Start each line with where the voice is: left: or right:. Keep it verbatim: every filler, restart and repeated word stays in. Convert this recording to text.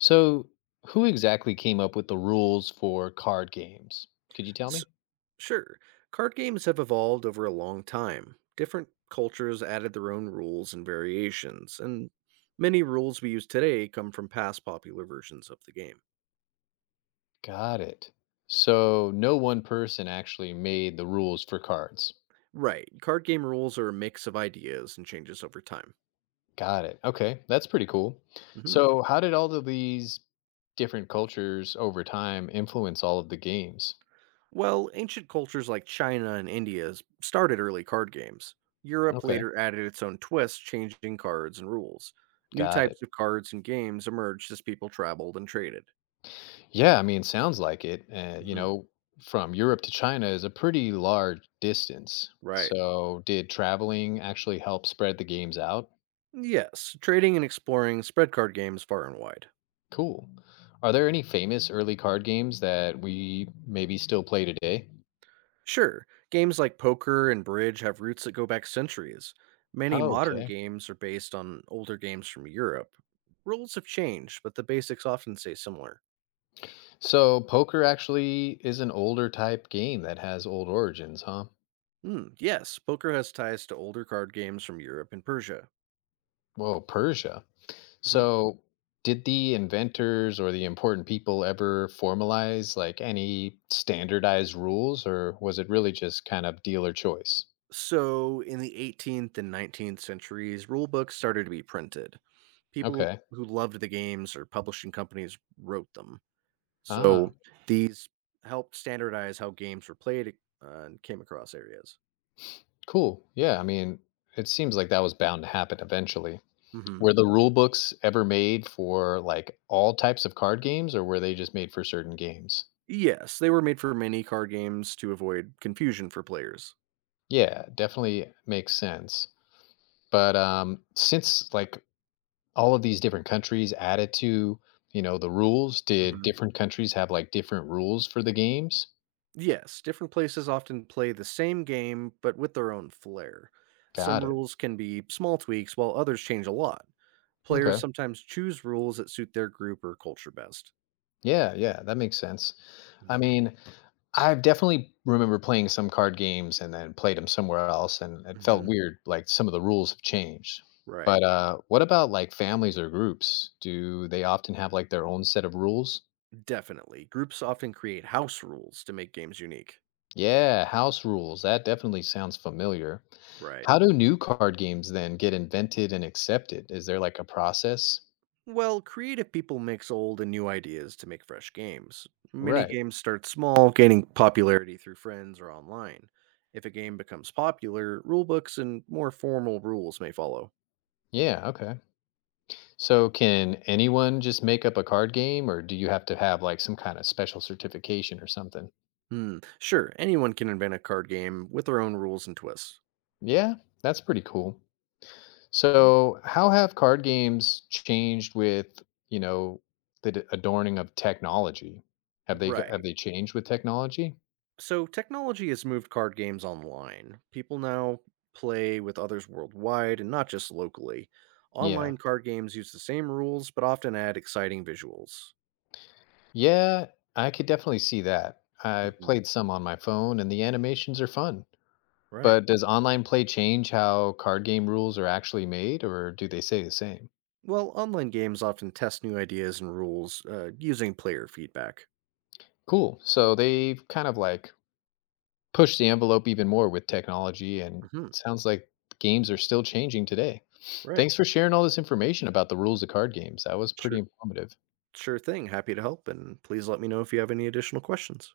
left: So, who exactly came up with the rules for card games? Could you tell
right: S-
left: me?
right: Sure. Card games have evolved over a long time. Different cultures added their own rules and variations, and many rules we use today come from past popular versions of the game.
left: Got it. So, no one person actually made the rules for cards.
right: Right, card game rules are a mix of ideas and changes over time.
left: Got it. Okay, that's pretty cool.
right: hmm
left: So, how did all of these different cultures over time influence all of the games?
right: Well, ancient cultures like China and India s- started early card games. Europe
left: Okay,
right: later added its own twist, changing cards and rules. New
left: got it.
right: types of cards and games emerged as people traveled and traded.
left: Yeah, I mean, sounds like it. Uh, you
right: hmm
left: know, from Europe to China is a pretty large distance.
right: Right.
left: So, did traveling actually help spread the games out?
right: Yes, trading and exploring spread card games far and wide.
left: Cool. Are there any famous early card games that we maybe still play today?
right: Sure, games like poker and bridge have roots that go back centuries. Many
left: Oh,
right: modern
left: okay.
right: games are based on older games from Europe. Rules have changed, but the basics often stay similar.
left: So poker actually is an older type game that has old origins, huh?
right: Hmm, yes, poker has ties to older card games from Europe and Persia.
left: Whoa, Persia.
right: Mhm.
left: So did the inventors or the important people ever formalize like any standardized rules, or was it really just kind of dealer choice?
right: So, in the eighteenth and nineteenth centuries, rule books started to be printed. People
left: Okay.
right: who loved the games or publishing companies wrote them. So
left: Ah,
right: these helped standardize how games were played, uh, and came across areas.
left: cool. Yeah, I mean, it seems like that was bound to happen eventually.
right: hmm
left: Were the rule books ever made for, like, all types of card games, or were they just made for certain games?
right: Yes, they were made for many card games to avoid confusion for players.
left: Yeah, definitely makes sense. But, um, since, like, all of these different countries added to, you know, the rules, did
right: hmm
left: different countries have, like, different rules for the games?
right: Yes, different places often play the same game but with their own flair. Some
left: Got it.
right: rules can be small tweaks while others change a lot. Players
left: Okay.
right: sometimes choose rules that suit their group or culture best.
left: Yeah, yeah, that makes sense. I
right: hmm
left: mean, I've definitely remember playing some card games and then played them somewhere else, and it felt
right: hmm
left: weird. Like some of the rules have changed.
right: Right,
left: But uh, what about like families or groups? Do they often have like their own set of rules?
right: definitely. Groups often create house rules to make games unique.
left: Yeah, house rules. That definitely sounds familiar.
right: Right.
left: How do new card games then get invented and accepted? Is there like a process?
right: Well, creative people mix old and new ideas to make fresh games. Many
left: Right.
right: games start small, gaining popularity through friends or online. If a game becomes popular, rulebooks and more formal rules may follow.
left: Yeah. Okay. So can anyone just make up a card game, or do you have to have like some kind of special certification or something?
right: Hmm, sure, anyone can invent a card game with their own rules and twists.
left: Yeah, that's pretty cool.
right: Hmm,
left: So, how have card games changed with, you know, the d- adorning of technology? Have they g- have
right: right.
left: they changed with technology?
right: So technology has moved card games online. People now play with others worldwide and not just locally.
left: Yeah.
right: Online card games use the same rules but often add exciting visuals.
left: Yeah, I could definitely see that. I
right: Mhm,
left: played some on my phone and the animations are fun.
right: right.
left: But does online play change how card game rules are actually made or do they stay the same?
right: Well, online games often test new ideas and rules, uh, using player feedback.
left: Cool. So, they've kind of like push the envelope even more with technology, and it
right: hmm
left: sounds like games are still changing today.
right: Right.
left: Thanks for sharing all this information about the rules of card games. That was pretty
right: Sure,
left: informative.
right: sure thing. Happy to help, and please let me know if you have any additional questions.